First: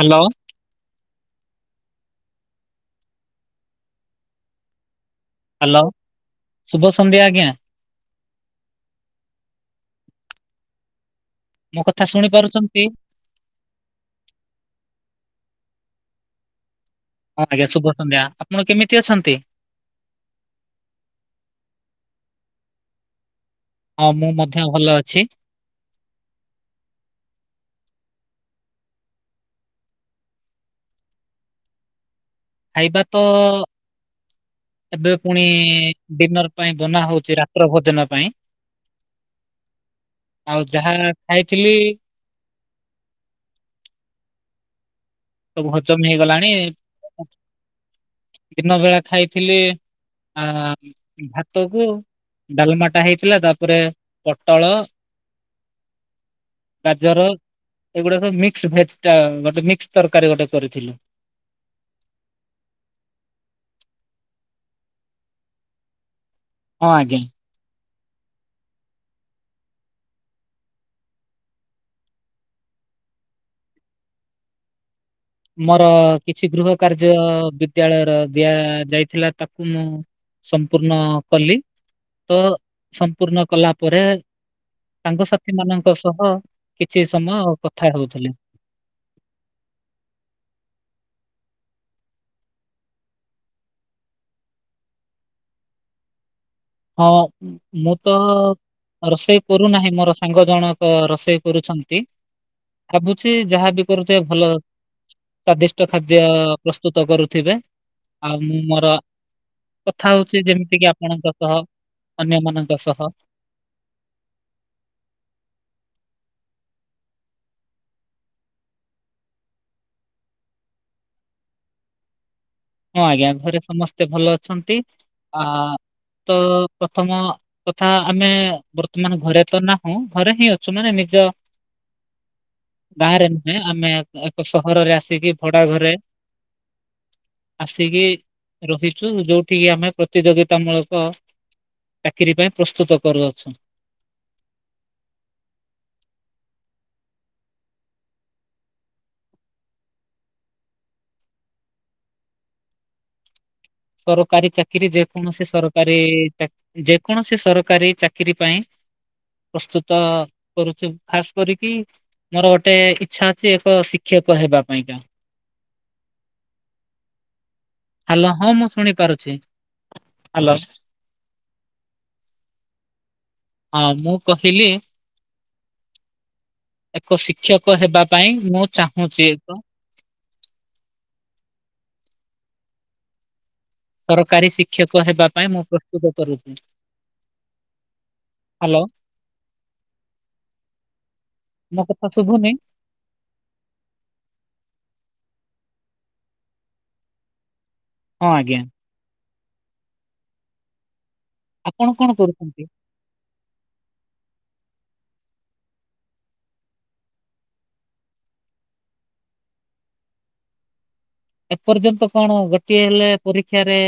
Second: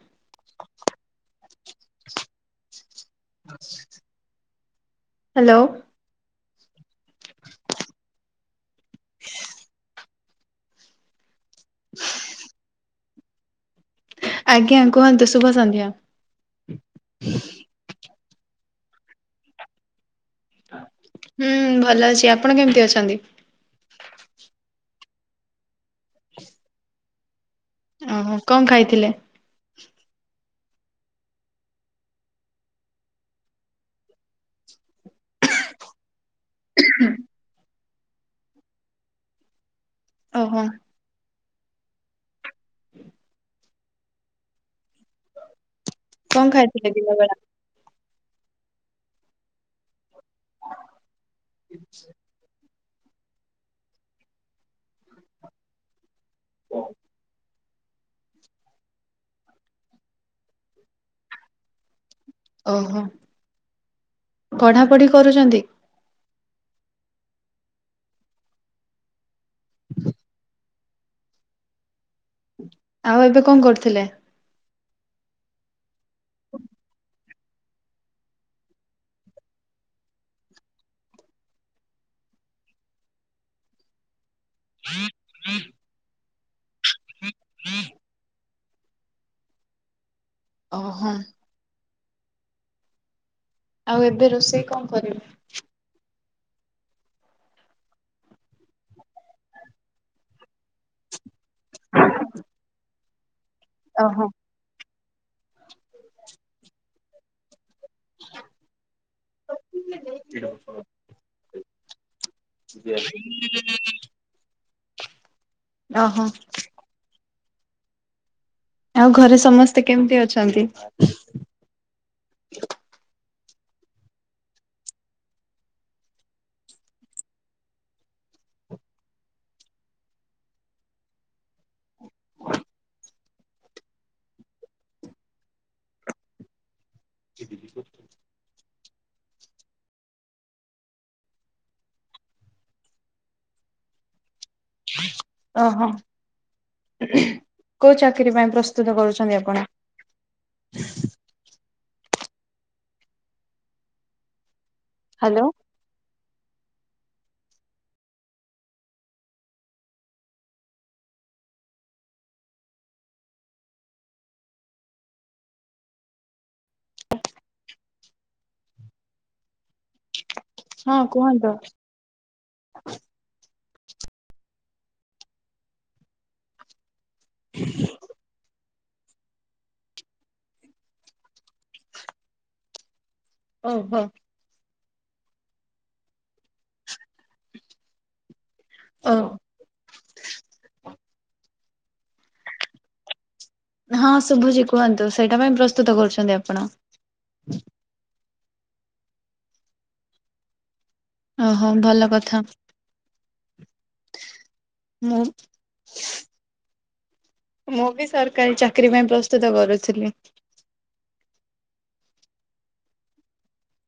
Hello. [unintelligible] Hello ଶୁଭ ସନ୍ଧ୍ୟା ଆଜ୍ଞା। [inaudible] ମୋ କଥା ଶୁଣି ପାରୁଚନ୍ତି? ଆଜ୍ଞା କୁହନ୍ତୁ ଶୁଭ ସନ୍ଧ୍ୟା। ହଁ, ଆଜ୍ଞା ଶୁଭ ସନ୍ଧ୍ୟା। ଆପଣ କେମିତି ଅଛନ୍ତି? ହୁଁ, ଭଲ ଅଛି ଆପଣ କେମିତି ଅଛନ୍ତି? ହଁ, ମୁଁ ମଧ୍ୟ ଭଲ ଅଛି। ଅହ କଣ ଖାଇଥିଲେ? ଖାଇବା ତ ଏବେ ପୁଣି ଡିନର ପାଇଁ ବନା ହଉଛି ରାତ୍ର ଭୋଜନ ପାଇଁ। ଓହୋ ଆଉ ଯାହା ଖାଇଥିଲି [inaudible] ସବୁ ହଜମ କଣ ହେଇଗଲାଣି ଖାଇଥିଲେ ଦିନ ବେଳା? [unintelligible] ଦିନ ବେଳା ଖାଇଥିଲି ଆ ଭାତ କୁ ଡାଲମା ଟା ହେଇଥିଲା ତା ପରେ ପଟଳ, ଗାଜର ଏଗୁଡା ସବୁ ମିକ୍ସ ଭେଜ ଟା ଗୋଟେ ମିକ୍ସ ତରକାରୀ ଗୋଟେ କରିଥିଲୁ। ଓହୋ ପଢାପଢି କରୁଛନ୍ତି? ହଁ, ଆଜ୍ଞା। [inaudible] ଆଉ ଏବେ କଣ କରୁଥିଲେ? ମୋର କିଛି ଗୃହ କାର୍ଯ୍ୟ ବିଦ ବିଦ୍ୟାଳୟର ଦିଆ ଯାଇଥିଲା ତାକୁ ମୁଁ ସମ୍ପୂର୍ଣ୍ଣ କଲି। ତ ସମ୍ପୂର୍ଣ୍ଣ କଲା ପରେ ସାଙ୍ଗସାଥୀ ମାନଙ୍କ ସହ କିଛି ସମୟ କଥା ହେଉଥିଲି। ଅ, ହଁ। ଆଉ ଏବେ ରୋଷେଇ କଣ କରିବେ? ହଁ, ମୁଁ ତ ରୋଷେଇ କରୁନାହିଁ ମୋର ସାଙ୍ଗ ଜଣେ ଅ ତ ରୋଷେଇ କରୁଛନ୍ତି ଭାବୁଛି ଯାହାବି କରୁଥିବେ ଓହୋ ଭଲ। ସ୍ଵାଦିଷ୍ଟ ଖାଦ୍ୟ ପ୍ରସ୍ତୁତ କରୁଥିବେ? ଆଉ ମୁଁ ମୋର କଥା ହଉଛି ଯେମିତି କିି ଆପଣଙ୍କ ସହ ଅନ୍ୟମାନଙ୍କ ସହ ଅ ହ। ଆଉ ଘରେ ସମସ୍ତେ କେମିତି ଅଛନ୍ତି [unintelligible] ହଁ, ଆଜ୍ଞା ଘରେ ସମସ୍ତେ ଭଲ ଅଛନ୍ତି ଆ ତ ପ୍ରଥମ ତଥା ଆମେ ବର୍ତ୍ତମାନ ଘରେ ତ ନାହୁଁ ଘରେ ହିଁ ଅଛୁ ମାନେ ନିଜ ଗାଁ ରେ ନୁହେଁ ଆମେ ଏକ ସହରରେ ଆସିକି ଭଡା ଘରେ ଆସିକି ରହିଛୁ ଯୋଉଠି କି ଆମେ ପ୍ରତିଯୋଗିତା ମୂଳକ ଚାକିରି ପାଇଁ ପ୍ରସ୍ତୁତ କରୁ ଅଛୁ। ଓହୋ କଉ ଚାକିର ପାଇଁ ପ୍ରସ୍ତୁତ କରୁଛନ୍ତି ଆପଣ? ସରକାରୀ ଚାକିରି ଯେ ହ୍ୟାଲୋ କୌଣସି ସରକାରୀ ଚାକ ଯେ କୌଣସି ସରକାରୀ ଚାକିରି ପାଇଁ ପ୍ରସ୍ତୁତ କରୁଛୁ ଖାସ୍ କରିକି ମୋର ଓଟେ ଇଛା ଅଛି, ଏକ ଶିକ୍ଷକ ହେବା ପାଇଁକା। ହାଲ, ହଁ, ମୁଁ ଶୁଣି ପାରୁଛି। ହାଲୋ! ହଁ କୁହନ୍ତୁ ହଁ, ମୁଁ କହିଲି ଏକ ଶିକ୍ଷକ ହେବା ପାଇଁ, ମୁଁ ଚାହୁଁଛି ଏକ। ଓହୋ ସରକାରୀ ଶିକ୍ଷକ ହେବା ପାଇଁ ମୁଁ ପ୍ରସ୍ତୁତ କରୁଛି। ହାଲୋ। ଓ ମୋ କଥା ଶୁଭୁନିଁ? ହଁ, ଶୁଭୁଛି କୁହନ୍ତୁ, ସେଇଟା ପାଇଁ ପ୍ରସ୍ତୁତ କରୁଛନ୍ତି ଆପଣ। ହଁ, ଆଜ୍ଞା। ଅ, ହଁ ଆପଣ ଭଲ କଣ କଥା। କରୁଛନ୍ତି? ମୁଁ। ମୁଁ ବି ସରକାରୀ ଚାକିରୀ ପାଇଁ ପ୍ରସ୍ତୁତ କରୁଥିଲି। ଏପର୍ଯ୍ୟନ୍ତ କଣ, ଗୋଟିଏ ହେଲେ ପରୀକ୍ଷାରେ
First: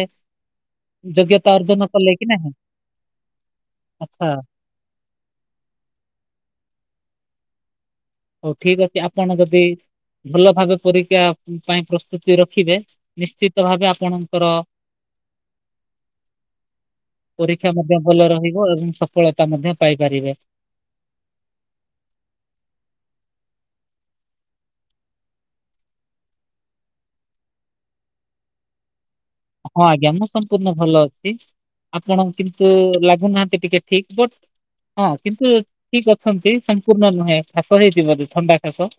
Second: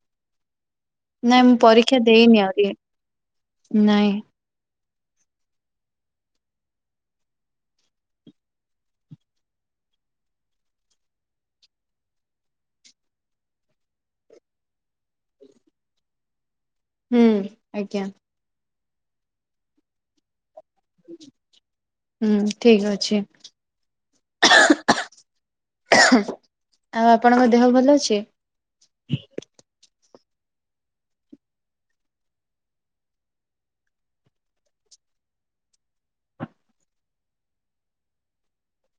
ନାଇଁ ଯୋଗ୍ୟତା ମୁଁ ଅର୍ଜନ ପରୀକ୍ଷା କଲେ କି ଦେଇନି ନାହିଁ? ଆହୁରି। ନାଇଁ ଆଛା। ହଉ ଠିକ୍ ଅଛି, ଆପଣ ଯଦି ଭଲ ଭାବେ ପରୀକ୍ଷା ପାଇଁ ପ୍ରସ୍ତୁତି ରଖିବେ ନିଶ୍ଚିତ ଭାବେ ଆପଣଙ୍କର ହ [inaudible] ପରୀକ୍ଷା ମଧ୍ୟ ଭଲ ରହିବ, ଏବଂ ସଫଳତା ମଧ୍ୟ ପାଇପାରିବେ। ହୁଁ ଠିକ୍ ଅଛି। ଆଉ, ଆପଣଙ୍କ ଦେହ ଭଲ ଅଛି? ହଁ, ଆଜ୍ଞା। ମୁଁ ସମ୍ପୂର୍ଣ୍ଣ ଭଲ ଅଛି, ଆପଣ କିନ୍ତୁ ଲାଗୁନାହାଁନ୍ତି, ଟିକେ ଠିକ୍ ବଟ୍ ହଁ, କିନ୍ତୁ ଠିକ୍ ଅଛନ୍ତି, ସମ୍ପୂର୍ଣ୍ଣ ନୁହେଁ! ଖାସ ହେଇଥିବ, ବଧେ ଥଣ୍ଡା ଖାସ!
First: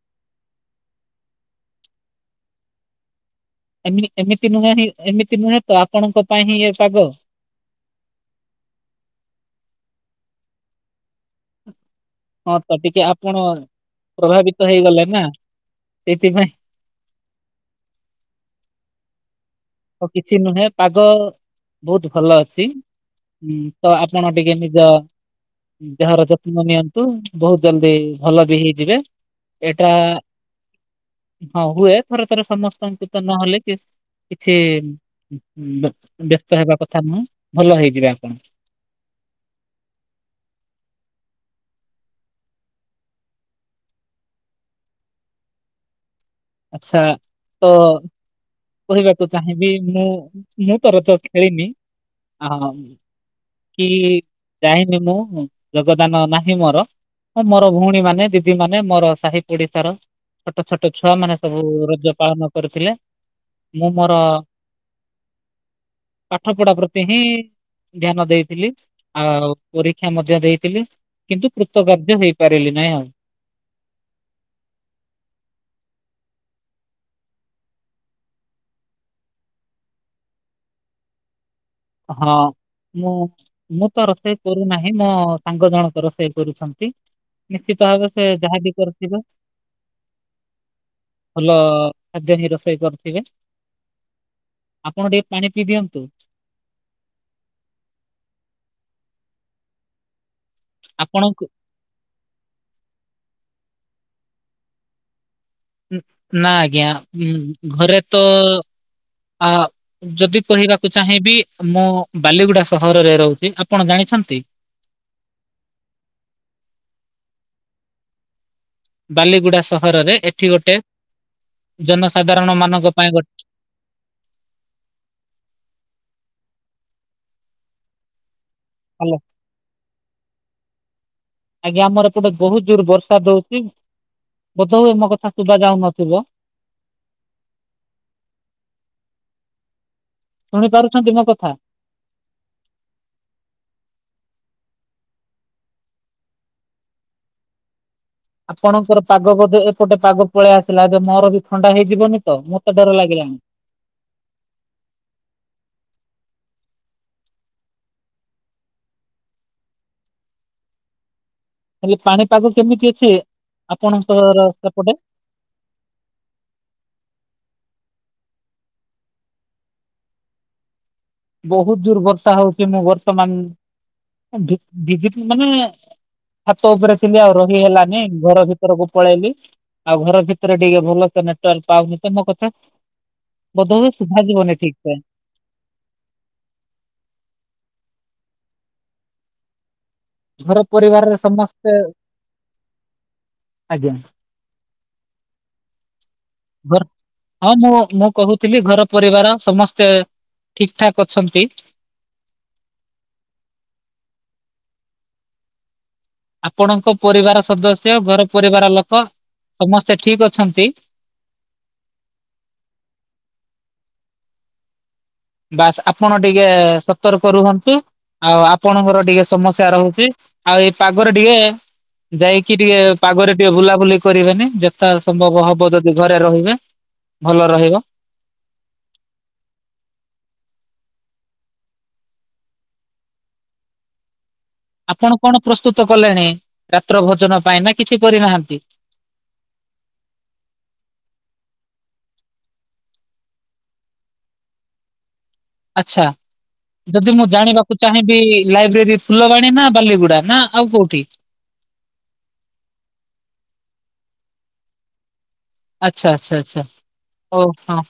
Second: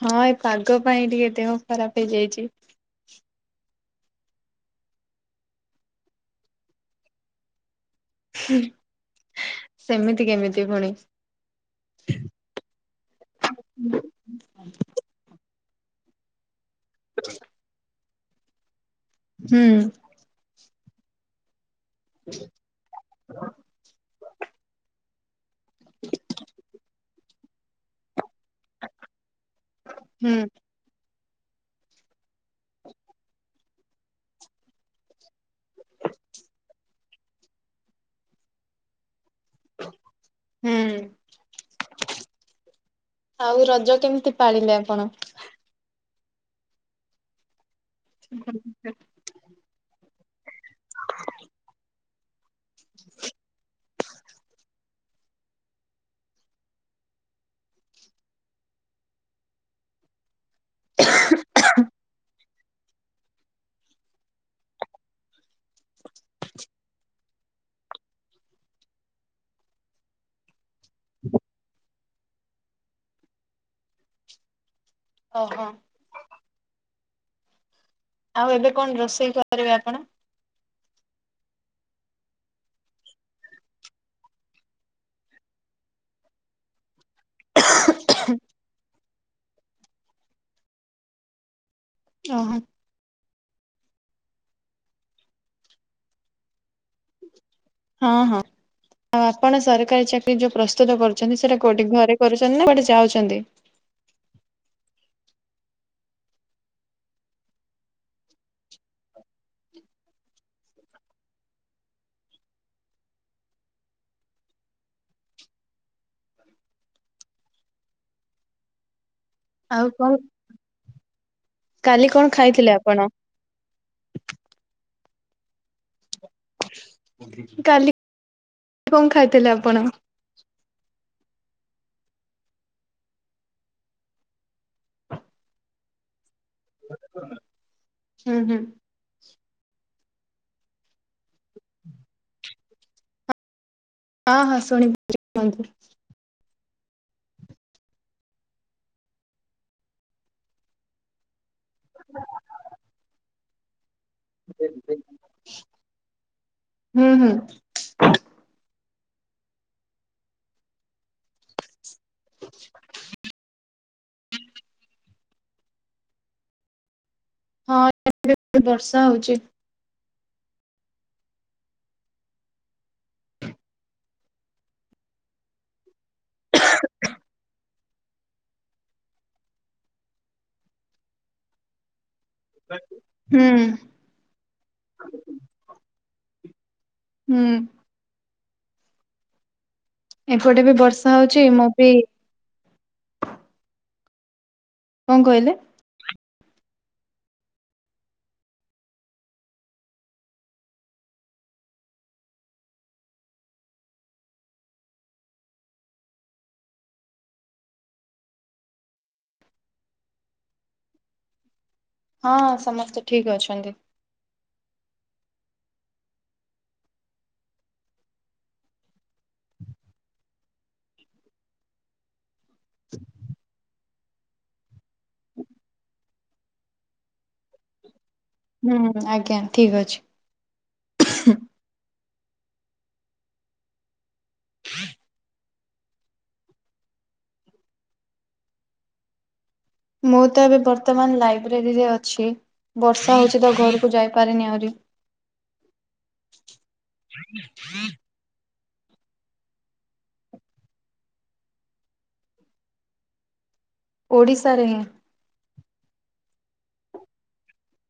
ହଁ, ଏ ପାଗ ପାଇଁ ଟିକେ ଦେହ ଖରାପ ହେଇଯାଇଛି। ଏମି ଏମିତି ନୁହେଁ, ହିଁ ଏମିତି ନୁହେଁ ତ, ଆପଣଙ୍କ ପାଇଁ ହିଁ ଏ ପାଗ! ସେମିତି କେମିତି ପୁଣି! ହଁ, ତ ଟିକେ ଆପଣ ପ୍ରଭାବିତ ହେଇଗଲେ ନା, ସେଇଥିପାଇଁ। ହା [inaudible] ହୁଁ। ଆଉ, କିଛି ନୁହେଁ। ପାଗ ବହୁତ ଭଲ ଅଛି। ହୁଁ। ତ ଆପଣ ଟିକେ ନିଜ ଦେହର ଯତ୍ନ ନିଅନ୍ତୁ। ବହୁତ ଜଲ୍ଦି ଭଲ ବି ହେଇଯିବେ। ଏଇଟା ହୁଁ ହଁ ହୁଏ। ଥରେ ଥରେ ସମସ୍ତଙ୍କୁ ତ ନହେଲେ କିସ୍ କିଛି ବ୍ୟ-ବ୍ୟସ୍ତ ହବା କଥା ନୁହଁ। ଭଲ ହେଇଯିବେ ଆପଣ। ହୁଁ। [inaudible] ଆଉ, ରଜ କେମିତି ପାଳିଲେ ଆପଣ? ଆଛା, ତ [unintelligible] କହିବାକୁ ଚାହିଁବି, ମୁଁ-ମୁଁ ତର ତ ଖେଳିନି। ଆଉଁ କି-ଇ ଯାଇନି ମୁଁ, ଯୋଗଦାନ ନାହିଁ ମୋର। ହଁ ମୋର ଭଉଣୀ ମାନେ, ଦିଦି ମାନେ, ମୋର ସାହି ପଡିଶାର ଛୋଟ ଛୋଟ ଛୁଆ ମାନେ ସବୁ ରଜ ପାଳନ କରୁଥିଲେ। ମୁଁ, ମୋର ପାଠ ପଢା, ପ୍ରତି ହିଁ ଧ୍ୟାନ ଦେଇଥିଲି, ଆଉ ପରୀକ୍ଷା ମଧ୍ୟ ଦେଇଥିଲି, କିନ୍ତୁ କୃତକାର୍ଯ୍ୟ ହେଇ ପାରିଲି ନାଇଁ ଆଉ। ଓ ହଁ। ଆଉ, ଏବେ କଣ ରୋଷେଇ କରିବେ ଆପଣ? ହଁ। ମୁଁ-ମୁଁ ତ ରୋଷେଇ କରୁନାହିଁ। ମୋ ସାଙ୍ଗ ଜଣଙ୍କ ରୋଷେଇ କରୁଛନ୍ତି। ନିଶ୍ଚିତ ଭାବ ସେ, ଯାହାବି କରୁଥିବ, ଭଲ ଖାଦ୍ୟ ହି ଓହୋ ରୋଷେଇ କରୁଥିବେ। ଆପଣ ଟିକେ ପାଣି ପିଇ ଦିଅନ୍ତୁ। ହଁ ହଁ ଆଉ ଆପଣ ସରକାରୀ ଚାକିରି ଯୋଉ ପ୍ରସ୍ତୁତ କରୁଛନ୍ତି ଆପଣଙ୍କୁ ସେଟା କୋଉଠି ଘରେ କରୁଛନ୍ତି ନା କୁଆଡ଼େ ଯାଉଛନ୍ତି। ଉଁ ନା ଆଜ୍ଞା ଉଁ ଘରେ ତ ଆ ଯଦି କହିବାକୁ ଚାହିଁବି ମୁଁ ବାଲିଗୁଡା ସହରରେ ରହୁଚି ଆପଣ ଜାଣିଛନ୍ତି। ବାଲିଗୁଡା ଆଉ କଣ ସହରରେ ଏଠି ଗୋଟେ କାଲି କଣ ଜନସାଧାରଣ ଖାଇଥିଲେ ମାନଙ୍କ ଆପଣ? ପାଇଁ ଗୋ କାଲି କଣ ଭଲ ଖାଇଥିଲେ ଆପଣ ଆଜ୍ଞା ଆମର ଏପଟେ ବହୁତ ଜୋର ବର୍ଷା ଦୋଉଚି ବୋଧହୁଏ ଆମ କଥା ଶୁଭ ଯାଉନଥିବ। ହୁଁ ହୁଁ। ଶୁଣିପାରୁଚନ୍ତି ମୋ କଥା। ହଁ ହଁ ଶୁଣି [unintelligible] କୁହନ୍ତୁ। ଆପଣଙ୍କର ପାଗ ବୋଧେ ଏପଟେ ପାଗ ପଳେଇ ଆସିଲା ଏବେ ମୋର ବି ଥଣ୍ଡା ହେଇଯିବନି ତ ମତେ ଡର ଲାଗିଲାଣି। [unintelligible] ହୁଁ ହୁଁ। ହେଲେ ପାଣିପାଗ କେମିତି ଅଛି। ଆପଣଙ୍କର ସେପଟେ। ହଁ [unintelligible] ବର୍ଷା ହଉଚି। ବହୁତ ଜୁର୍ ବର୍ଷା ହଉଚି ମୁଁ ବର୍ତ୍ତମାନ ଅ ଭିଜି ଭିଯିଚି ମାନେ ଛାତ ଉପରେ ଥିଲି ଆଉ ରହି ହେଲାନି ଘର ଭିତରକୁ ପଳେଇଆଲି। ଆଉ ଘର ଭିତରେ ଟିକେ ଭଲସେ ନେଟୱାର୍କ ପାଉନି ତ ମୋ କ ଥା ହୁଁ ବଧ ହୁଏ ସୁଭା ଜୀବନି ଠିକ ସେ। ହୁଁ। ଘର ଏପଟେ ବି ବର୍ଷା ପରିବାରରେ ହଉଚି ମୁଁ ସମସ୍ତେ ବି ଆଜ୍ଞା। କଣ କହିଲେ। ଘର ହଁ ମୁଁ ମୁଁ କହୁଥିଲି ଘର ପରିବାର ସମସ୍ତେ ଠିକ ଠାକ୍ ଅଛନ୍ତି। ଆପଣଙ୍କ ପରିବାର ସଦସ୍ୟ ଘର ପରିବାର ଲୋକ ସମସ୍ତେ ଠିକ ଅଛନ୍ତି। ହଁ ସମସ୍ତେ ଠିକ ଅଛନ୍ତି। ବାସ୍ ଆପଣ ଟିକେ ସତର୍କ ରୁହନ୍ତୁ। ଆଉ ଆପଣଙ୍କର ଟିକେ ସମସ୍ୟା ରହୁଚି ଆଉ ଏଇ ପାଗରେ ଟିକେ ଯାଇକି କି ଟିକେ ପାଗରେ ଟିକେ ବୁଲାବୁଲି କରିବେନି ଯଥା ସମ୍ଭବ ହବ ଯଦି ଘ ଘରେ ରହିବେ ଭଲ ରହିବ। ହୁଁ ଆଜ୍ଞା ଠିକ୍ ଅଛି। ଆପଣ କଣ ପ୍ରସ୍ତୁତ କଲେଣି ରାତ୍ର ଭୋଜନ ପାଇଁ ନା କିଛି କରିନାହାନ୍ତି। ମୁଁ ତ ଏବେ ବର୍ତ୍ତମାନ ଲାଇବ୍ରେରୀରେ ଅଛି। ବର୍ଷା ହଉଚି ତ ଘରକୁ ଯାଇପାରିନି ଆହୁରି। ଆଛା ଯଦି ମୁଁ ଜାଣିବାକୁ ଚାହିଁବି ଲାଇବ୍ରେରୀ ଫୁଲବାଣୀ ନା ବାଲିଗୁଡା ନା ଆଉ କୋଉଠି। ଓଡ଼ିଶାରେଁ ହିଁ। ଆଚ୍ଛା ଆଚ୍ଛା ଆଛା ଓ ହୋ।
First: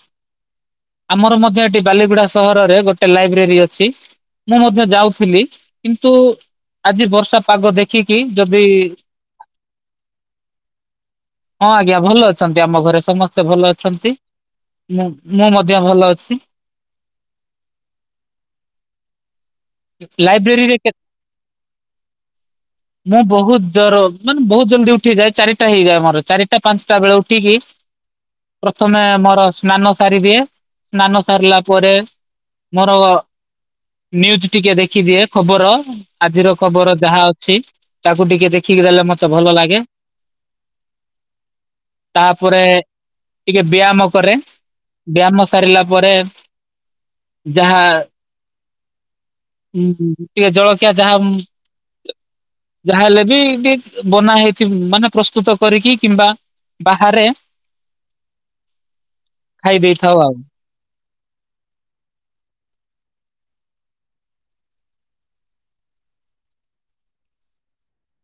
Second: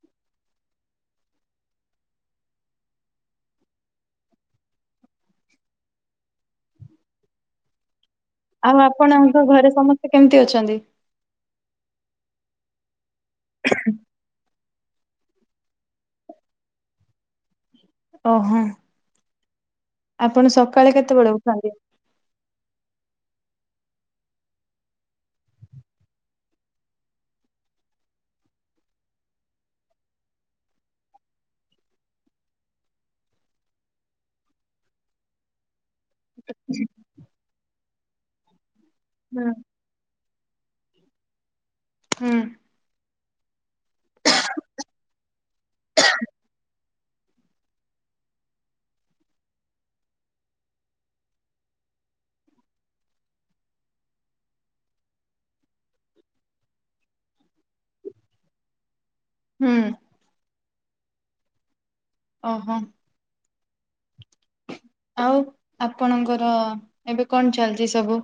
ଆମର ମଧ୍ୟ ଏଠି ବାଲିଗୁଡା ସହରରେ ଗୋଟେ ଲାଇବ୍ରେରୀ ଅଛି। ମୁଁ ମଧ୍ୟ ଯାଉଥିଲି କିନ୍ତୁ ଆଜି ବର୍ଷା ପାଗ ଦେଖିକି ଯଦି ଆଉ ଆପଣଙ୍କ ଘରେ ସମସ୍ତେ କେମିତି ଅଛନ୍ତି। ହଁ ଆଜ୍ଞା ଭଲ ଅଛନ୍ତି ଆମ ଘରେ ସମସ୍ତେ ଭଲ ଅଛନ୍ତି ମୁଁ ମୁଁ ମ ଧ୍ୟ ଭଲ ଅଛି। ଓହୋ ଆପଣ ସକାଳେ କେତେବେଳେ ଉଠନ୍ତି। ହ [inaudible] ମୁଁ ବହୁତ ଜର ମାନେ ବହୁତ ଜଲଦି ଉଠିଯାଏ ଚାରିଟା ହେଇଯାଏ ମୋର ଚାରିଟା ପାଞ୍ଚଟା ବେଳେ ଉଠିକି ପ୍ରଥମେ ମୋର ସ୍ନାନ ସାରିଦିଏ ସ୍ନାନ ସାରିଲା ପରେ ମୋର ନିଉଜି ଟିକେ ଦେଖିଦିଏ ଖବର ଆଜିର ଖବର ଯାହା ଅଛି ତାକୁ ଟିକେ ଦେଖିକି ଦେଲେ ମ ହୁଁ ଭଲ ଲାଗେ। ହୁଁ ତାପରେ ଟିକେ ବ୍ୟାୟାମ କରେ ବ୍ୟାୟାମ ସାରିଲା ପରେ ଯାହା ହୁଁ ଟିକେ ଜଳଖିଆ ଯାହା ଉଁ ଯାହାହେଲେ ବି ଟିକେ ବନା ହେଇଥି ମାନେ ପ୍ରସ୍ତୁତ କରିକି କିମ୍ବା ବାହାରେ ହୁଁ ଖାଇ ଦେଇଥାଉ ଆଉ ଅହୋ। ଆଉ ଆପଣଙ୍କର ଏବେ କଣ ଚାଲିଛି ସବୁ?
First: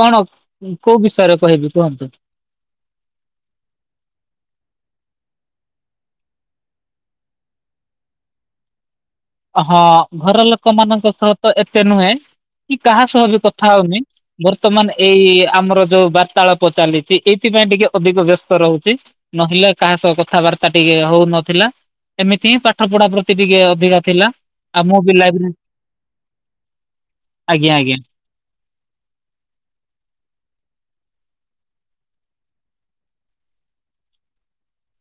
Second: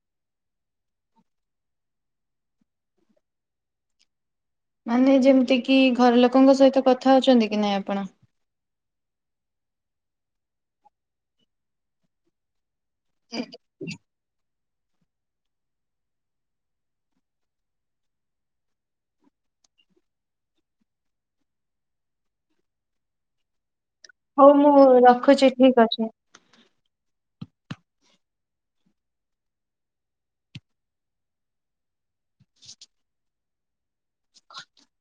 କଣ କୋଉ ବିଷୟରେ କହିବି କୁହନ୍ତୁ? ମାନେ ଯେମିତି କିି ଘର ଲୋକଙ୍କ ସହିତ କଥା ହଉଛନ୍ତି କି ନାଇଁ ଆପଣ? ହଁ ଘର ଲୋକ ମାନଙ୍କ ସହ ତ ଏତେ ନୁହେଁ। କି କାହା ସହ ବି କଥା ହଉନି। ବର୍ତ୍ତମାନ ଏଇ ଆମର ଯୋଉ ବାର୍ତାଳାପ ଚାଲିଛି। ଏଇଥିପାଇଁ ଟିକେ ଅଧିକ ବ୍ୟସ୍ତ ରହୁଛି। ନହେଲେ କାହା ସହ କଥାବାର୍ତ୍ତା ଟିକେ ହଉନଥିଲା। ଏମିତି ହିଁ ପାଠ ପଢା ପ୍ରତି ଟିକେ ଅଧିକା ଥିଲା ହଉ ମୁଁ ଆଉ ବି ଲାଇବ୍ରେରୀ ରଖୁଛି ଠିକ ଅଛି। ଆଜ୍ଞା ଆଜ୍ଞା। [inaudible] କର [inaudible]